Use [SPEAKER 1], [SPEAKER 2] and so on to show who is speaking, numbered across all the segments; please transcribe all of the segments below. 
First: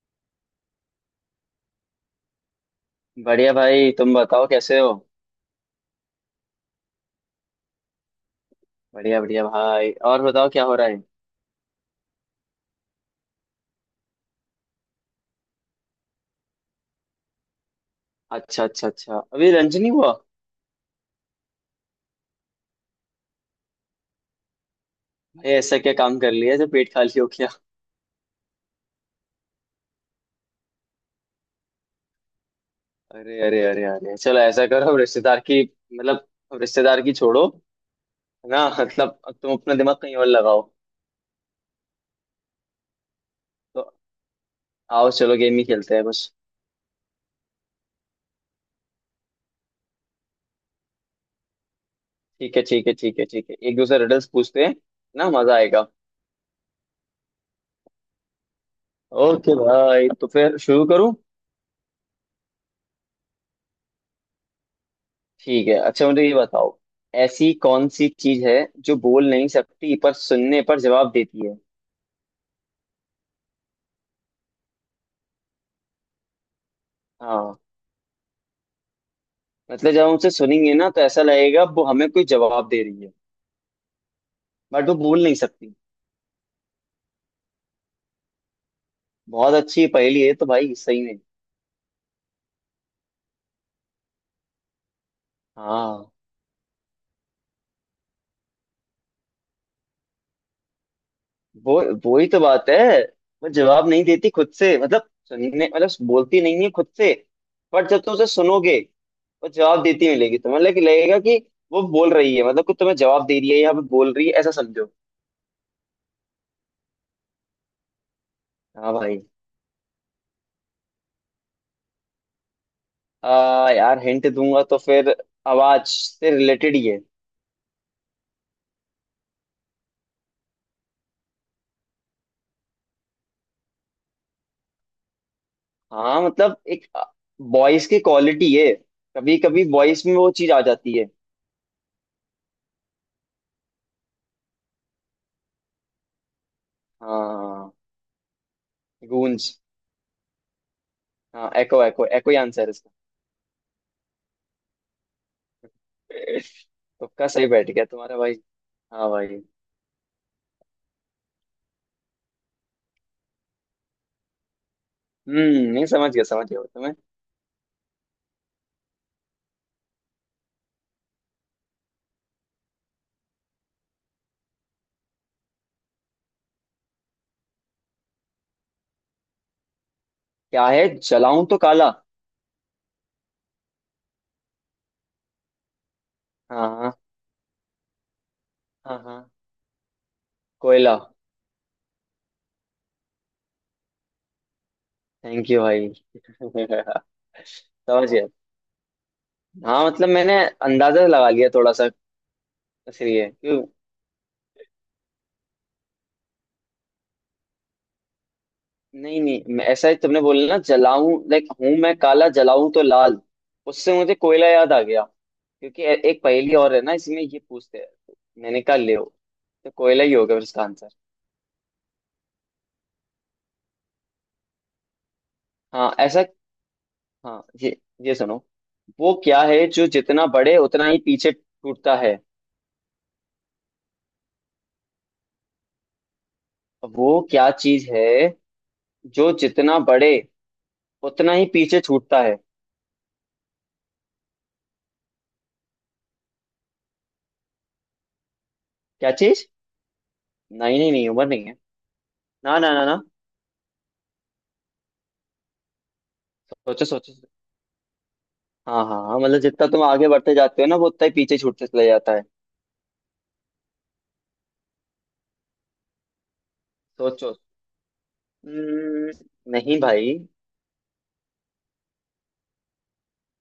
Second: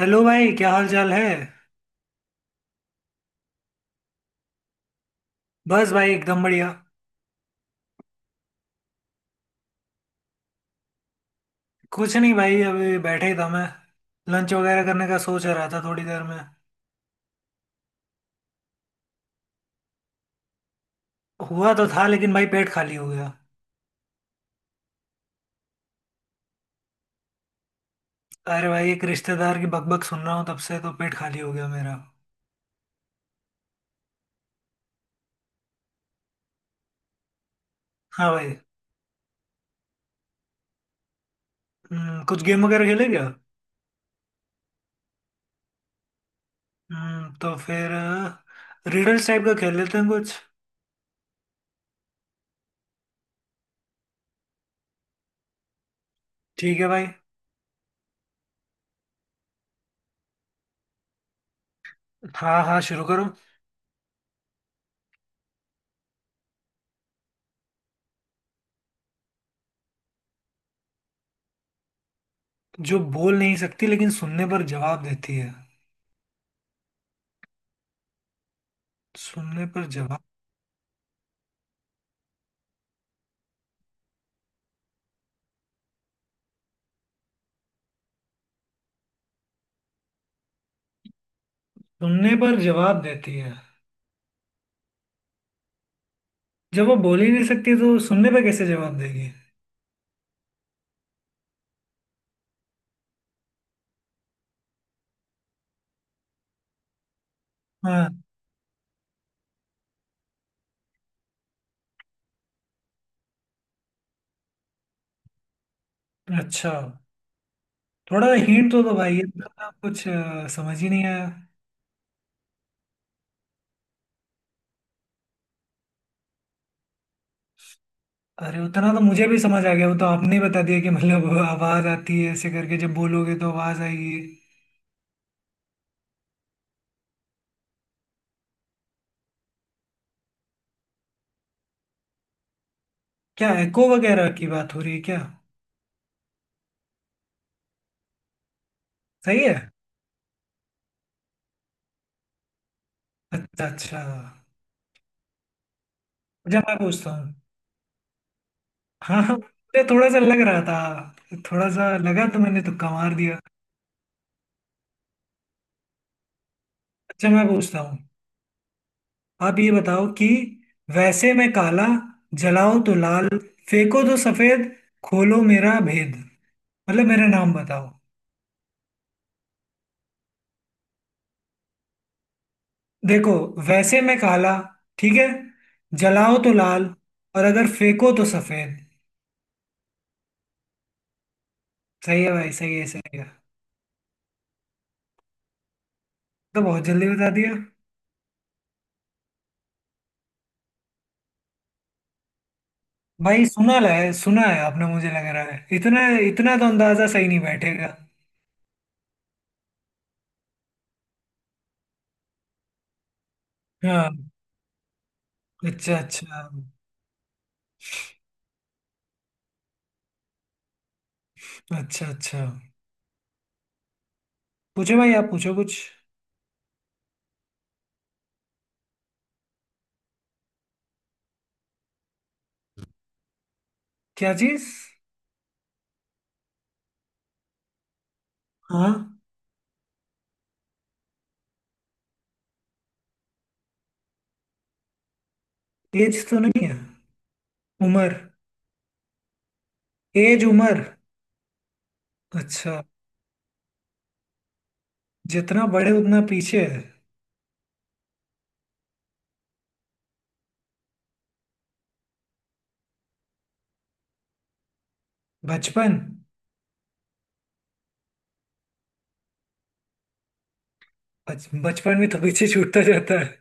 [SPEAKER 1] Hello भाई, क्या हाल चाल है।
[SPEAKER 2] बढ़िया भाई, तुम बताओ कैसे हो।
[SPEAKER 1] बस भाई, एकदम बढ़िया।
[SPEAKER 2] बढ़िया बढ़िया भाई, और बताओ क्या हो रहा है।
[SPEAKER 1] कुछ नहीं भाई, अभी बैठे ही था मैं। लंच वगैरह करने का सोच रहा था थोड़ी देर में।
[SPEAKER 2] अच्छा अच्छा अच्छा, अभी लंच नहीं हुआ।
[SPEAKER 1] हुआ तो था, लेकिन भाई पेट खाली हो गया।
[SPEAKER 2] भाई, ऐसा क्या काम कर लिया जो पेट खाली हो गया।
[SPEAKER 1] अरे भाई, एक रिश्तेदार की बकबक सुन रहा हूँ तब से तो पेट खाली हो गया मेरा।
[SPEAKER 2] अरे अरे अरे अरे, चलो ऐसा करो, अब रिश्तेदार की। मतलब। अब रिश्तेदार की छोड़ो।
[SPEAKER 1] हाँ
[SPEAKER 2] है
[SPEAKER 1] भाई।
[SPEAKER 2] ना, मतलब अब तुम अपना दिमाग कहीं और लगाओ।
[SPEAKER 1] कुछ गेम वगैरह खेले क्या।
[SPEAKER 2] तो। आओ चलो गेम ही खेलते हैं कुछ।
[SPEAKER 1] तो फिर रिडल्स टाइप का खेल लेते हैं कुछ।
[SPEAKER 2] ठीक है ठीक है ठीक है ठीक है, एक दूसरे रिडल्स पूछते हैं ना, मजा आएगा।
[SPEAKER 1] ठीक है भाई।
[SPEAKER 2] ओके भाई, तो फिर शुरू करूँ।
[SPEAKER 1] हाँ हाँ, शुरू करो।
[SPEAKER 2] ठीक है, अच्छा मुझे ये बताओ। ऐसी कौन सी चीज है, जो बोल नहीं सकती पर सुनने पर जवाब देती है।
[SPEAKER 1] जो बोल नहीं सकती लेकिन सुनने पर जवाब देती है।
[SPEAKER 2] हाँ।
[SPEAKER 1] सुनने पर
[SPEAKER 2] मतलब जब हम
[SPEAKER 1] जवाब।
[SPEAKER 2] उसे सुनेंगे ना तो ऐसा लगेगा वो हमें कोई जवाब दे रही है। बट वो बोल नहीं सकती। बहुत अच्छी पहेली है तो भाई, सही में।
[SPEAKER 1] सुनने पर जवाब देती है।
[SPEAKER 2] हाँ।
[SPEAKER 1] जब वो बोल ही नहीं सकती तो सुनने पे कैसे जवाब देगी।
[SPEAKER 2] वो ही तो बात है। वो जवाब नहीं देती खुद से, मतलब सुनने, मतलब बोलती नहीं है खुद से। पर जब
[SPEAKER 1] हाँ।
[SPEAKER 2] तुम उसे सुनोगे, वो जवाब देती मिलेगी तुम्हें, लगेगा कि वो बोल रही है, मतलब कि तुम्हें जवाब दे रही है, यहाँ पे बोल रही है, ऐसा समझो।
[SPEAKER 1] अच्छा। थोड़ा हिंट तो दो
[SPEAKER 2] हाँ
[SPEAKER 1] भाई,
[SPEAKER 2] भाई।
[SPEAKER 1] ये तो ना कुछ समझ ही नहीं आया।
[SPEAKER 2] यार हिंट दूंगा तो फिर आवाज से रिलेटेड ही है।
[SPEAKER 1] अरे उतना तो मुझे भी समझ आ गया, वो तो आपने बता दिया कि मतलब आवाज आती है, ऐसे करके जब बोलोगे तो आवाज आएगी।
[SPEAKER 2] हाँ मतलब एक वॉइस की क्वालिटी है। कभी कभी वॉइस में वो चीज आ जाती है।
[SPEAKER 1] क्या एको वगैरह की बात हो रही है क्या।
[SPEAKER 2] हाँ।
[SPEAKER 1] सही
[SPEAKER 2] गूंज।
[SPEAKER 1] है।
[SPEAKER 2] हाँ एको एको, एको ही आंसर है इसका।
[SPEAKER 1] अच्छा अच्छा। जब मैं पूछता
[SPEAKER 2] तुक्का
[SPEAKER 1] हूँ।
[SPEAKER 2] सही बैठ गया तुम्हारा भाई। हाँ
[SPEAKER 1] हाँ हाँ,
[SPEAKER 2] भाई।
[SPEAKER 1] मुझे थोड़ा सा लग रहा था, थोड़ा सा लगा तो मैंने तुक्का मार दिया।
[SPEAKER 2] नहीं, समझ गया समझ गया तुम्हें।
[SPEAKER 1] अच्छा मैं पूछता हूँ। आप ये बताओ कि वैसे मैं काला, जलाओ तो लाल, फेंको तो सफेद, खोलो मेरा भेद। मतलब मेरा नाम बताओ।
[SPEAKER 2] क्या है जलाऊं तो काला।
[SPEAKER 1] देखो, वैसे मैं काला, ठीक है, जलाओ तो
[SPEAKER 2] हाँ
[SPEAKER 1] लाल,
[SPEAKER 2] हाँ।
[SPEAKER 1] और अगर फेंको तो सफेद।
[SPEAKER 2] हाँ हाँ। कोयला।
[SPEAKER 1] सही है भाई, सही है सही है।
[SPEAKER 2] थैंक यू भाई।
[SPEAKER 1] तो बहुत जल्दी बता दिया।
[SPEAKER 2] समझ गया। हाँ मतलब मैंने अंदाजा लगा लिया थोड़ा सा। इसलिए
[SPEAKER 1] भाई
[SPEAKER 2] क्यों।
[SPEAKER 1] सुना है आपने, मुझे लग रहा है इतना इतना तो अंदाजा सही नहीं बैठेगा।
[SPEAKER 2] नहीं नहीं, ऐसा ही तुमने बोला ना, जलाऊं लाइक हूं मैं काला, जलाऊं तो लाल। उससे
[SPEAKER 1] हाँ।
[SPEAKER 2] मुझे कोयला याद आ गया, क्योंकि
[SPEAKER 1] अच्छा
[SPEAKER 2] एक
[SPEAKER 1] अच्छा
[SPEAKER 2] पहेली और है ना इसमें ये पूछते हैं तो मैंने कहा ले हो, तो कोयला ही होगा फिर इसका आंसर।
[SPEAKER 1] अच्छा अच्छा। पूछो भाई, आप पूछो कुछ।
[SPEAKER 2] हाँ ऐसा। हाँ ये। ये सुनो। वो क्या है जो जितना बढ़े उतना ही पीछे छूटता है।
[SPEAKER 1] क्या चीज।
[SPEAKER 2] वो क्या चीज है,
[SPEAKER 1] हाँ।
[SPEAKER 2] जो जितना बढ़े, उतना ही पीछे छूटता है।
[SPEAKER 1] एज तो नहीं है। उम्र।
[SPEAKER 2] क्या चीज।
[SPEAKER 1] एज,
[SPEAKER 2] नहीं
[SPEAKER 1] उम्र।
[SPEAKER 2] नहीं नहीं, उम्र नहीं है। ना ना
[SPEAKER 1] अच्छा।
[SPEAKER 2] ना ना।
[SPEAKER 1] जितना बड़े उतना पीछे है।
[SPEAKER 2] सोचो सोचो। हाँ हाँ हाँ, मतलब जितना तुम आगे बढ़ते जाते हो ना, वो उतना ही पीछे छूटते चले जाता है।
[SPEAKER 1] बचपन।
[SPEAKER 2] सोचो। हम्म, नहीं भाई।
[SPEAKER 1] बचपन में तो पीछे छूटता जाता है।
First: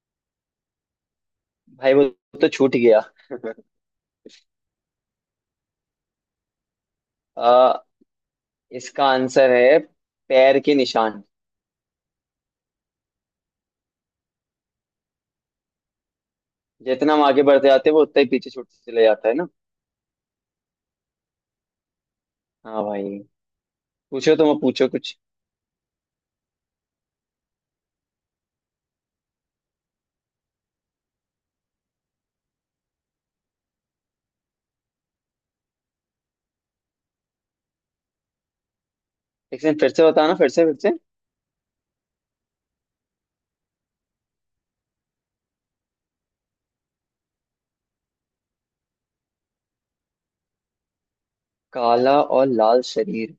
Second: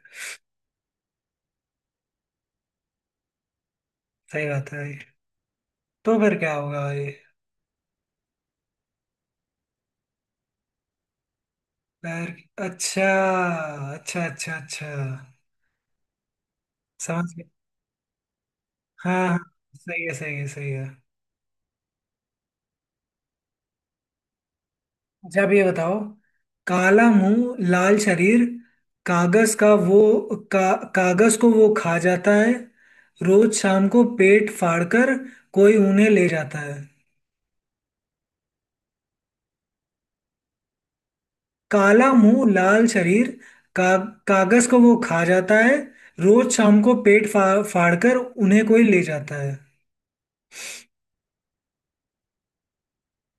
[SPEAKER 2] भाई वो तो छूट गया।
[SPEAKER 1] सही बात है ये। तो फिर क्या होगा ये।
[SPEAKER 2] आ, इसका आंसर है पैर के निशान।
[SPEAKER 1] पैर। अच्छा अच्छा अच्छा अच्छा।
[SPEAKER 2] जितना हम
[SPEAKER 1] समझ
[SPEAKER 2] आगे
[SPEAKER 1] गया।
[SPEAKER 2] बढ़ते जाते हैं वो उतना ही पीछे छूटते चले
[SPEAKER 1] हाँ
[SPEAKER 2] जाता है
[SPEAKER 1] हाँ।
[SPEAKER 2] ना।
[SPEAKER 1] सही है सही है सही है।
[SPEAKER 2] हाँ भाई। पूछो तुम, अब पूछो कुछ।
[SPEAKER 1] अच्छा, अब ये बताओ। काला मुंह लाल शरीर, कागज का वो, कागज को वो खा जाता है। रोज शाम को पेट फाड़कर कोई उन्हें ले जाता है।
[SPEAKER 2] एक सेकंड, फिर से बताना, फिर से फिर से।
[SPEAKER 1] काला मुंह लाल शरीर, का, कागज को वो खा जाता है। रोज शाम को पेट फाड़ फाड़कर उन्हें कोई ले जाता है।
[SPEAKER 2] काला और लाल शरीर।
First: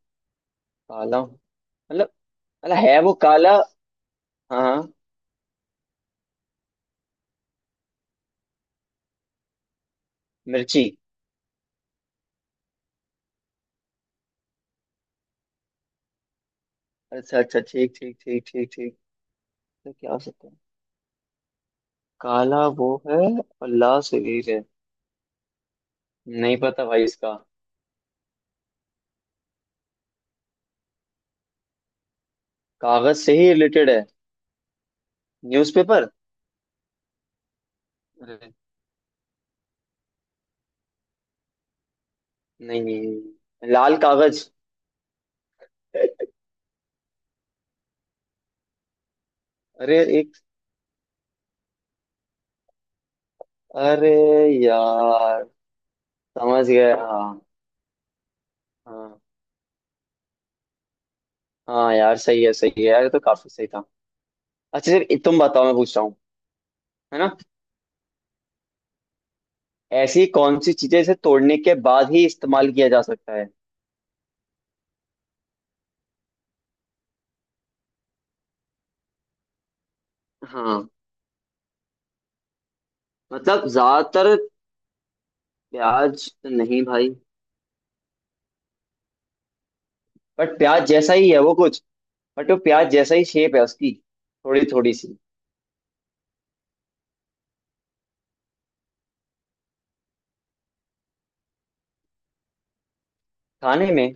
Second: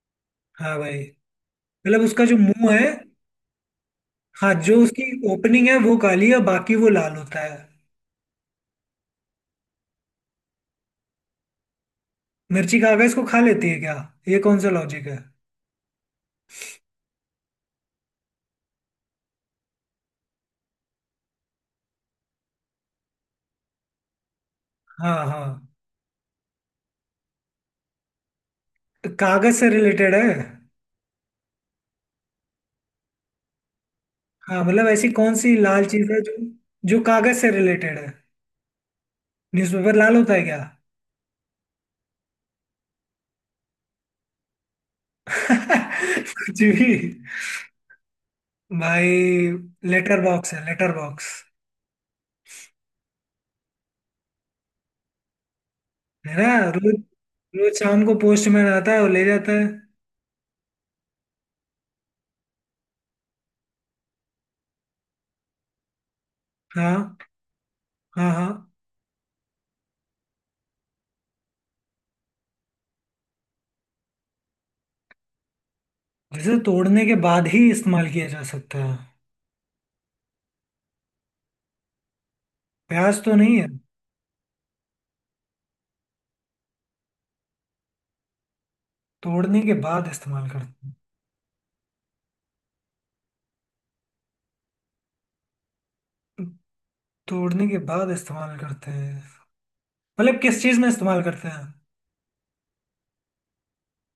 [SPEAKER 1] हाँ भाई।
[SPEAKER 2] काला,
[SPEAKER 1] मतलब
[SPEAKER 2] मतलब,
[SPEAKER 1] उसका जो मुंह
[SPEAKER 2] मतलब
[SPEAKER 1] है।
[SPEAKER 2] है वो काला।
[SPEAKER 1] हाँ,
[SPEAKER 2] हाँ
[SPEAKER 1] जो
[SPEAKER 2] हाँ।
[SPEAKER 1] उसकी ओपनिंग है वो काली है, बाकी वो लाल होता है।
[SPEAKER 2] मिर्ची।
[SPEAKER 1] मिर्ची कागज को खा लेती है क्या। ये कौन सा लॉजिक है।
[SPEAKER 2] अच्छा अच्छा, ठीक ठीक ठीक ठीक ठीक। तो क्या हो सकता है। काला वो है, और लाल शरीर है।
[SPEAKER 1] हाँ हाँ।
[SPEAKER 2] नहीं पता भाई इसका।
[SPEAKER 1] तो कागज से रिलेटेड है।
[SPEAKER 2] कागज से ही रिलेटेड है।
[SPEAKER 1] हाँ मतलब ऐसी कौन सी लाल
[SPEAKER 2] न्यूज़पेपर।
[SPEAKER 1] चीज है जो, जो कागज से रिलेटेड है।
[SPEAKER 2] अरे।
[SPEAKER 1] न्यूज़पेपर लाल होता है क्या।
[SPEAKER 2] नहीं नहीं, लाल कागज।
[SPEAKER 1] कुछ भी। भाई
[SPEAKER 2] अरे
[SPEAKER 1] लेटर
[SPEAKER 2] एक।
[SPEAKER 1] बॉक्स है, लेटर बॉक्स।
[SPEAKER 2] अरे। यार।
[SPEAKER 1] है
[SPEAKER 2] समझ
[SPEAKER 1] ना। रोज,
[SPEAKER 2] गया हाँ।
[SPEAKER 1] रोज शाम को पोस्टमैन आता है और
[SPEAKER 2] हाँ।
[SPEAKER 1] ले जाता है।
[SPEAKER 2] हाँ यार, सही है यार, ये तो काफी सही था। अच्छा सर, ये तुम बताओ, मैं पूछ रहा हूँ।
[SPEAKER 1] हाँ
[SPEAKER 2] है ना।
[SPEAKER 1] हाँ। हाँ।
[SPEAKER 2] ऐसी कौन सी चीजें इसे तोड़ने के बाद ही इस्तेमाल किया जा सकता है।
[SPEAKER 1] जिसे तोड़ने के बाद ही इस्तेमाल किया जा सकता है।
[SPEAKER 2] हाँ
[SPEAKER 1] प्याज तो नहीं
[SPEAKER 2] मतलब
[SPEAKER 1] है।
[SPEAKER 2] ज्यादातर, प्याज तो नहीं भाई,
[SPEAKER 1] तोड़ने के बाद इस्तेमाल
[SPEAKER 2] बट
[SPEAKER 1] करते
[SPEAKER 2] प्याज
[SPEAKER 1] हैं।
[SPEAKER 2] जैसा ही है वो कुछ। बट वो प्याज जैसा ही शेप है उसकी, थोड़ी थोड़ी सी।
[SPEAKER 1] तोड़ने के बाद इस्तेमाल करते हैं मतलब किस चीज़ में इस्तेमाल करते हैं।
[SPEAKER 2] खाने में।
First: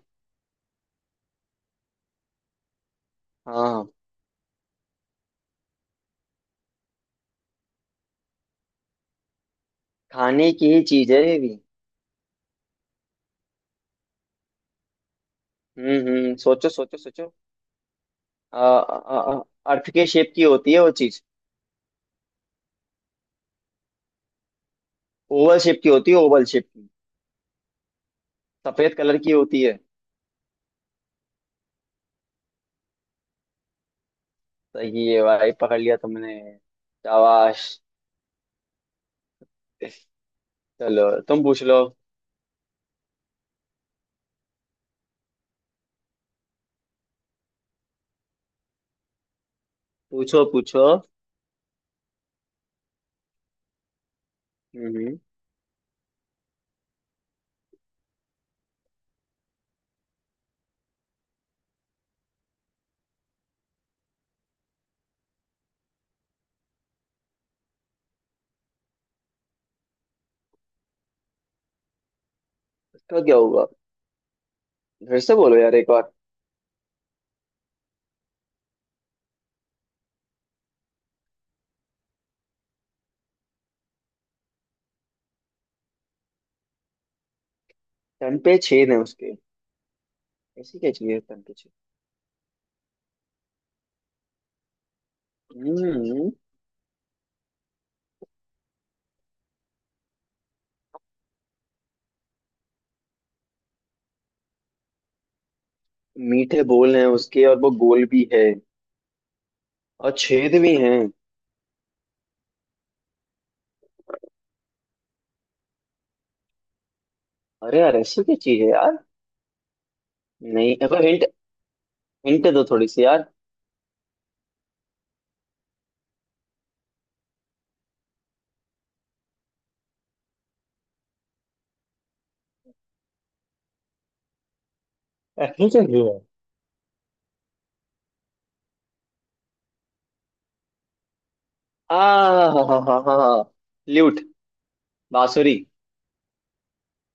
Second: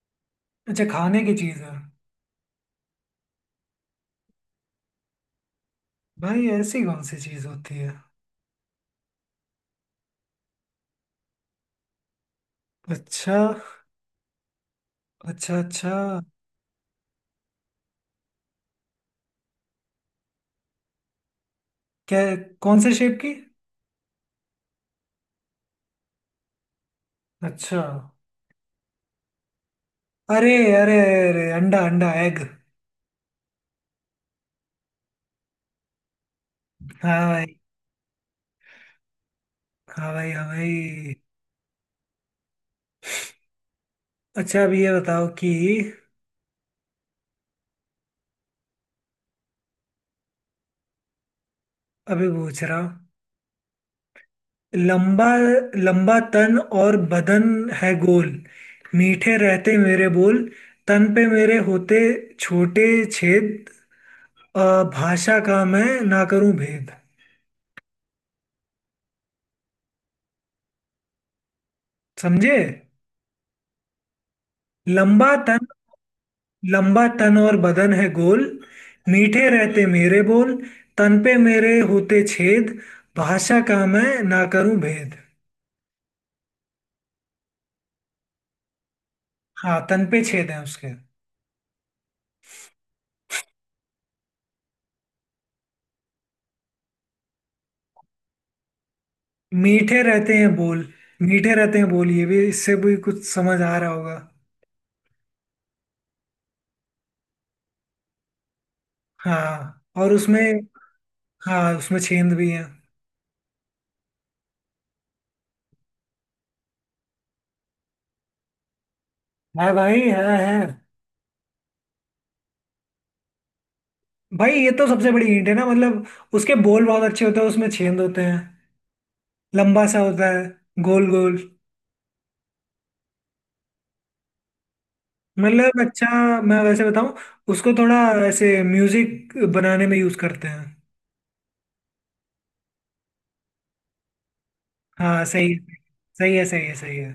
[SPEAKER 1] अच्छा, खाने की चीज़ है।
[SPEAKER 2] हाँ हाँ।
[SPEAKER 1] भाई ऐसी कौन सी चीज़ होती है।
[SPEAKER 2] खाने की ही चीज है ये भी।
[SPEAKER 1] अच्छा। अच्छा अच्छा।
[SPEAKER 2] सोचो सोचो सोचो। आ, आ, आ, अर्थ के शेप की होती है वो चीज।
[SPEAKER 1] क्या। कौन से शेप की।
[SPEAKER 2] ओवल शेप की होती है, ओवल शेप की।
[SPEAKER 1] अच्छा।
[SPEAKER 2] सफेद कलर की होती है।
[SPEAKER 1] अरे, अरे, अरे अंडा, अंडा, एग।
[SPEAKER 2] सही है भाई, पकड़ लिया तुमने।
[SPEAKER 1] हाँ भाई,
[SPEAKER 2] शाबाश।
[SPEAKER 1] हाँ भाई। हाँ
[SPEAKER 2] चलो
[SPEAKER 1] भाई।
[SPEAKER 2] तुम पूछ लो।
[SPEAKER 1] अच्छा, अब ये बताओ कि,
[SPEAKER 2] पूछो पूछो।
[SPEAKER 1] अभी पूछ रहा हूँ।
[SPEAKER 2] हम्म हम्म।
[SPEAKER 1] लंबा, लंबा तन और बदन है गोल, मीठे रहते मेरे बोल, तन पे मेरे होते छोटे छेद, अ, भाषा का मैं ना करूं भेद। समझे।
[SPEAKER 2] उसका क्या होगा। फिर
[SPEAKER 1] लंबा
[SPEAKER 2] से बोलो
[SPEAKER 1] तन,
[SPEAKER 2] यार एक बार।
[SPEAKER 1] लंबा तन और बदन है गोल, मीठे रहते मेरे बोल, तन पे मेरे होते छेद, भाषा का मैं ना करूं भेद।
[SPEAKER 2] तन पे छेद है उसके।
[SPEAKER 1] हाँ, तन पे छेद है
[SPEAKER 2] ऐसी
[SPEAKER 1] उसके।
[SPEAKER 2] क्या चीज है तन पे छेद। हम्म।
[SPEAKER 1] मीठे रहते हैं बोल। मीठे रहते हैं बोल, ये भी, इससे भी कुछ समझ आ रहा होगा।
[SPEAKER 2] मीठे बोल हैं उसके और वो गोल भी है,
[SPEAKER 1] हाँ, और
[SPEAKER 2] और
[SPEAKER 1] उसमें,
[SPEAKER 2] छेद भी हैं।
[SPEAKER 1] हाँ उसमें छेंद भी है।
[SPEAKER 2] अरे यार, ऐसी क्या चीज है यार।
[SPEAKER 1] है भाई, है है।
[SPEAKER 2] नहीं अब हिंट, हिंट दो थोड़ी सी यार।
[SPEAKER 1] भाई ये तो सबसे बड़ी हिंट है ना, मतलब उसके बोल बहुत अच्छे होते हैं, उसमें छेंद होते हैं, लंबा सा होता है, गोल गोल।
[SPEAKER 2] ऐसी
[SPEAKER 1] मतलब,
[SPEAKER 2] क्या चीज है।
[SPEAKER 1] अच्छा मैं वैसे बताऊं, उसको थोड़ा, ऐसे म्यूजिक बनाने में यूज करते हैं।
[SPEAKER 2] आ हा हा हा हा, ल्यूट।
[SPEAKER 1] हाँ सही
[SPEAKER 2] बांसुरी।
[SPEAKER 1] है। सही है सही है। सही है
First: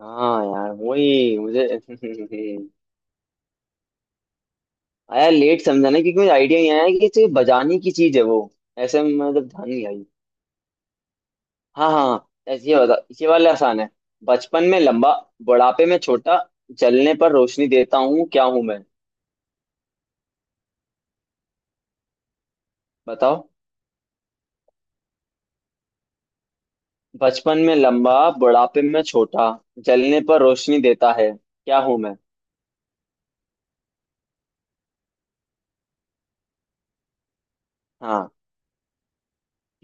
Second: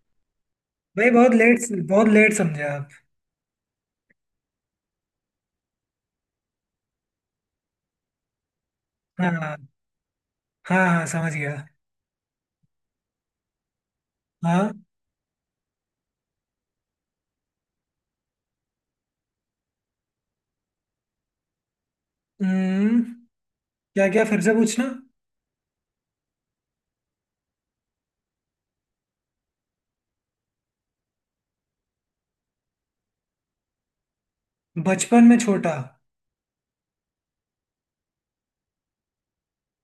[SPEAKER 2] हाँ यार,
[SPEAKER 1] भाई। बहुत
[SPEAKER 2] वही
[SPEAKER 1] लेट,
[SPEAKER 2] मुझे
[SPEAKER 1] बहुत लेट समझे आप।
[SPEAKER 2] आया, लेट समझा ना, क्योंकि मुझे आइडिया नहीं आया कि ये चीज़ बजाने की चीज है वो। ऐसे में मतलब
[SPEAKER 1] हाँ।
[SPEAKER 2] ध्यान नहीं आई।
[SPEAKER 1] हाँ हाँ, समझ गया।
[SPEAKER 2] हाँ हाँ, ऐसे ये बता। ये वाला आसान है। बचपन
[SPEAKER 1] हाँ।
[SPEAKER 2] में लंबा, बुढ़ापे में छोटा, जलने पर रोशनी देता हूँ, क्या हूं मैं।
[SPEAKER 1] हम्म।
[SPEAKER 2] बताओ।
[SPEAKER 1] क्या, क्या फिर से पूछना।
[SPEAKER 2] बचपन में लंबा, बुढ़ापे में छोटा, जलने पर रोशनी देता है, क्या हूं मैं।
[SPEAKER 1] बचपन में छोटा।
[SPEAKER 2] हाँ।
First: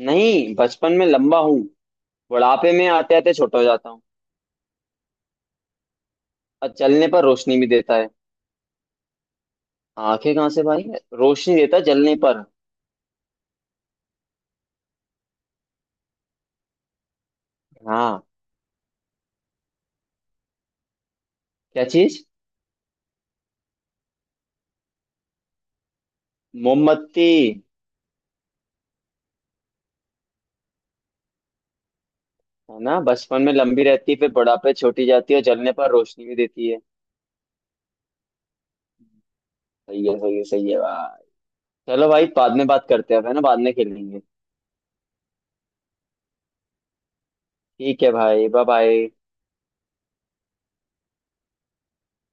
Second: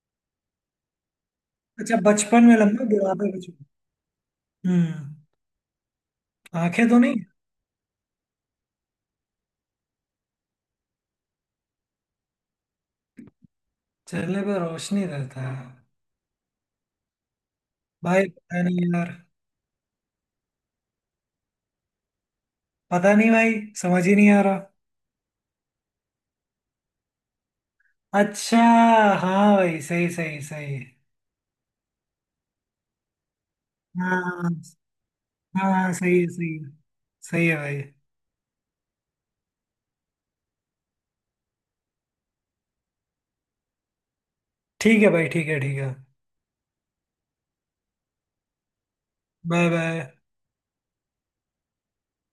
[SPEAKER 2] नहीं बचपन में लंबा हूँ,
[SPEAKER 1] अच्छा, बचपन में
[SPEAKER 2] बुढ़ापे
[SPEAKER 1] लंबा
[SPEAKER 2] में आते
[SPEAKER 1] बुढ़ापे
[SPEAKER 2] आते
[SPEAKER 1] में
[SPEAKER 2] छोटा
[SPEAKER 1] छोटा।
[SPEAKER 2] हो जाता हूँ,
[SPEAKER 1] हम्म।
[SPEAKER 2] और
[SPEAKER 1] आंखें तो
[SPEAKER 2] जलने
[SPEAKER 1] नहीं।
[SPEAKER 2] पर रोशनी भी देता है। आंखें कहाँ से भाई, रोशनी देता है जलने पर।
[SPEAKER 1] चेहरे पे रोशनी रहता है।
[SPEAKER 2] हाँ।
[SPEAKER 1] भाई पता नहीं यार।
[SPEAKER 2] क्या चीज।
[SPEAKER 1] पता नहीं भाई। समझ ही नहीं आ रहा।
[SPEAKER 2] मोमबत्ती।
[SPEAKER 1] अच्छा। हाँ भाई, सही सही सही।
[SPEAKER 2] है ना, बचपन में लंबी रहती है, फिर
[SPEAKER 1] हाँ
[SPEAKER 2] बुढ़ापे छोटी जाती है, और जलने पर
[SPEAKER 1] हाँ, सही
[SPEAKER 2] रोशनी
[SPEAKER 1] है
[SPEAKER 2] भी
[SPEAKER 1] सही है
[SPEAKER 2] देती है।
[SPEAKER 1] सही है। भाई
[SPEAKER 2] सही है सही है सही है भाई। चलो भाई, बाद में बात करते हैं, है ना, बाद में खेलेंगे।
[SPEAKER 1] ठीक है भाई, ठीक है ठीक है।
[SPEAKER 2] ठीक है भाई, बाय बाय।
[SPEAKER 1] Bye bye.